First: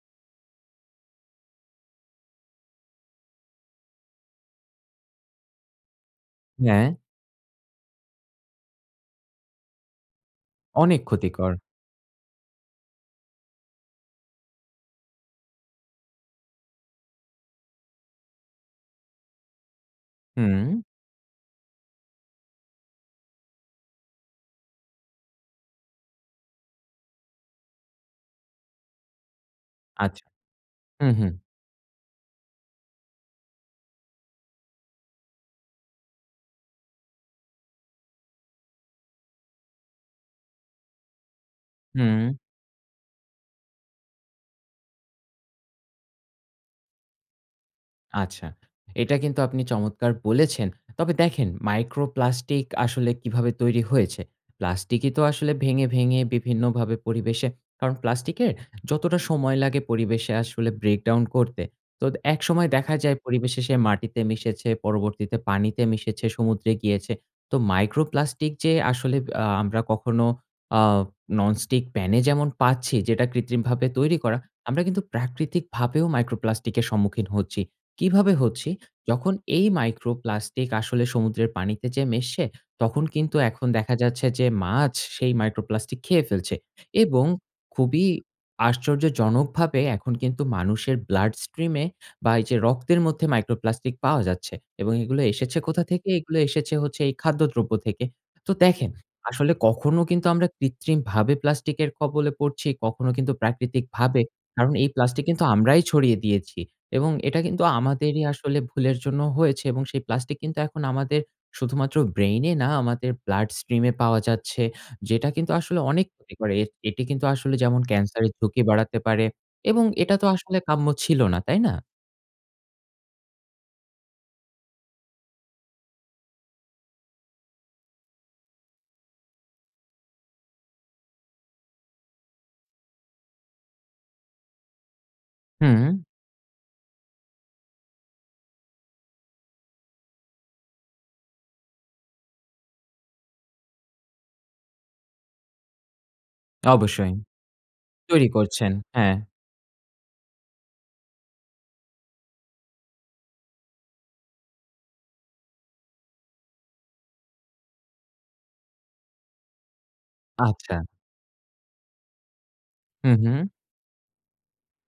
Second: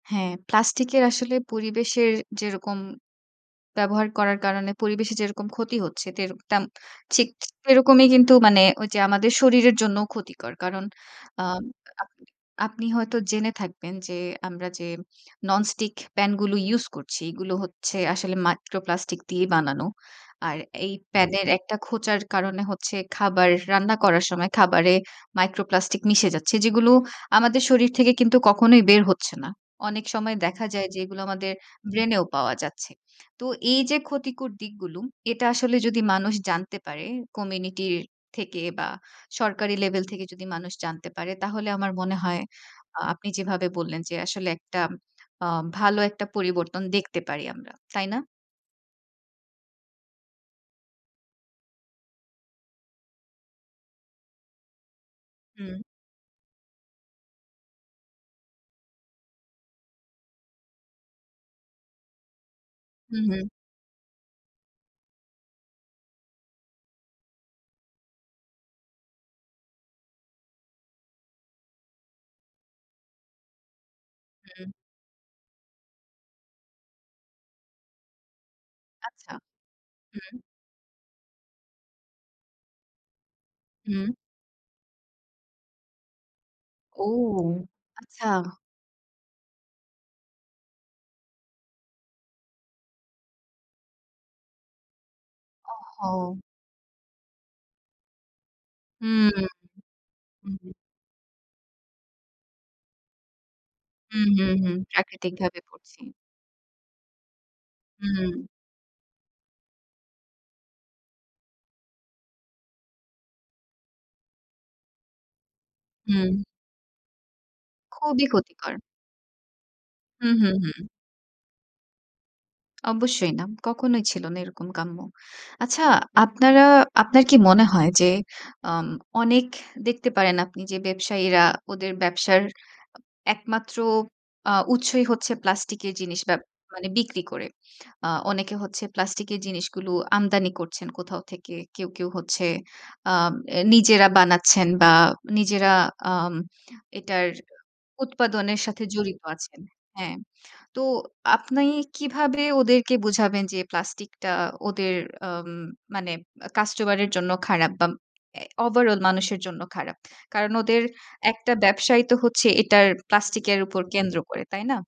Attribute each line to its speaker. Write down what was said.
Speaker 1: হ্যাঁ, প্লাস্টিকের আসলে পরিবেশের যেরকম ব্যবহার করার কারণে পরিবেশে যেরকম ক্ষতি হচ্ছে, তেরক তেম
Speaker 2: হ্যাঁ।
Speaker 1: ঠিক সেরকমই কিন্তু মানে ঐযে আমাদের শরীরের জন্যও ক্ষতিকর। কারণ
Speaker 2: অনেক
Speaker 1: আ
Speaker 2: ক্ষতিকর।
Speaker 1: আপনি আপনি হয়তো জেনে থাকবেন যে আমরা যে ননস্টিক প্যানগুলো ইউজ করছি, এগুলো হচ্ছে আসলে micro plastic দিয়েই বানানো। আর
Speaker 2: হুম।
Speaker 1: এই প্যানের একটা খোঁচার কারণে হচ্ছে খাবার রান্না করার সময় খাবারে micro plastic মিশে যাচ্ছে। যেগুলো আমাদের শরীর থেকে কিন্তু কখনোই বের হচ্ছে না। অনেক
Speaker 2: আচ্ছা।
Speaker 1: সময় দেখা যায় যে
Speaker 2: হু,
Speaker 1: এগুলো
Speaker 2: হু।
Speaker 1: আমাদের ব্রেনেও পাওয়া যাচ্ছে। তো এইযে ক্ষতিকর দিকগুলো, এটা আসলে যদি মানুষ জানতে পারে কমিউনিটির থেকে বা, সরকারি লেভেল থেকে যদি মানুষ জানতে পারে তাহলে আমার মনে
Speaker 2: হুম।
Speaker 1: হয় আ আপনি যেভাবে বললেন যে আসলে একটা আ ভালো একটা পরিবর্তন দেখতে পারি আমরা। তাই না?
Speaker 2: আচ্ছা। এটা কিন্তু আপনি চমৎকার বলেছেন। তবে দেখেন micro plastic আসলে কিভাবে তৈরি হয়েছে। প্লাস্টিকই তো আসলে
Speaker 1: হুম।
Speaker 2: ভেঙে, ভেঙে বিভিন্নভাবে পরিবেশে কারণ, প্লাস্টিকের যতটা সময় লাগে পরিবেশে আসলে breakdown করতে। তোদ একসময় দেখা যায়
Speaker 1: হু, হু।
Speaker 2: পরিবেশে সে মাটিতে মিশেছে, পরবর্তীতে পানিতে মিশেছে, সমুদ্রে গিয়েছে। তো micro plastic যে আসলে বা আমরা কখনো আ ননস্টিক প্যানে যেমন পাচ্ছি, যেটা কৃত্রিমভাবে তৈরি করা।
Speaker 1: হুম।
Speaker 2: আমরা কিন্তু প্রাকৃতিকভাবেও micro plastic এর সম্মুখীন হচ্ছি। কিভাবে হচ্ছি? যখন
Speaker 1: আচ্ছা।
Speaker 2: এই micro
Speaker 1: হুম।
Speaker 2: plastic আসলে সমুদ্রের পানিতে যেয়ে মিশে, তখন কিন্তু এখন দেখা
Speaker 1: হুম।
Speaker 2: যাচ্ছে যে মাছ সেই micro plastic খেয়ে ফেলছে
Speaker 1: ও,
Speaker 2: এবং খুবই
Speaker 1: আচ্ছা।
Speaker 2: আশ্চর্যজনকভাবে এখন কিন্তু মানুষের blood stream এ বা, এইযে রক্তের মধ্যে micro plastic পাওয়া যাচ্ছে এবং এগুলো এসেছে কোথা থেকে?
Speaker 1: ওহহো!
Speaker 2: এগুলো এসেছে এই খাদ্যদ্রব্য থেকে। তো দেখেন,
Speaker 1: হুম।
Speaker 2: আসলে কখনো কিন্তু আমরা
Speaker 1: হুম, হু।
Speaker 2: কৃত্রিমভাবে প্লাস্টিকের কবলে পড়ছি, কখনো কিন্তু প্রাকৃতিকভাবে।
Speaker 1: হুম, হুম,
Speaker 2: কারণ
Speaker 1: হুম।
Speaker 2: এই প্লাস্টিক কিন্তু
Speaker 1: প্রাকৃতিকভাবে
Speaker 2: আমরাই
Speaker 1: পড়ছি।
Speaker 2: ছড়িয়ে দিয়েছি এবং এটা কিন্তু আমাদেরই
Speaker 1: হুম।
Speaker 2: আসলে ভুলের জন্য হয়েছে এবং সেই প্লাস্টিক কিন্তু এখন আমাদের শুধুমাত্র ব্রেইন না, আমাদের blood stream এ পাওয়া যাচ্ছে। যেটা কিন্তু আসলে অনেক ক্ষতি
Speaker 1: হুম।
Speaker 2: করে। এট এটি কিন্তু আসলে যেমন
Speaker 1: খুবই
Speaker 2: ক্যান্সারের ঝুঁকি
Speaker 1: ক্ষতিকর।
Speaker 2: বাড়াতে পারে এবং এটা তো
Speaker 1: হু, হু,
Speaker 2: আসলে
Speaker 1: হু।
Speaker 2: কাম্য ছিল না, তাই না?
Speaker 1: অবশ্যই না। কখনোই ছিল না এরকম কাম্য। আচ্ছা, আপনারা আপনার কি মনে হয়? যে আম অনেক দেখতে পারেন আপনি যে ব্যবসায়ীরা, ওদের ব্যবসার আ একমাত্র আ উৎসই হচ্ছে প্লাস্টিকের
Speaker 2: হুম।
Speaker 1: জিনিস ব্যব মানে বিক্রি করে। আ অনেকে হচ্ছে প্লাস্টিকের জিনিসগুলো আমদানি করছেন কোথাও থেকে। কেউ, কেউ হচ্ছে আ এ নিজেরা বানাচ্ছেন বা, নিজেরা আম
Speaker 2: অবশ্যই।
Speaker 1: এটার
Speaker 2: তৈরি
Speaker 1: উৎপাদনের
Speaker 2: করছেন।
Speaker 1: সাথে
Speaker 2: হ্যাঁ।
Speaker 1: জড়িত আছেন। হ্যাঁ। তো আপনি কিভাবে ওদেরকে বুঝাবেন যে প্লাস্টিকটা ওদের আম মানে আ কাস্টমারের জন্য খারাপ বা, এ ওভারঅল মানুষের জন্য খারাপ? কারণ
Speaker 2: আচ্ছা।
Speaker 1: ওদের একটা ব্যবসায় তো হচ্ছে এটার
Speaker 2: হু, হু।
Speaker 1: প্লাস্টিকের উপর কেন্দ্র করে। তাই না?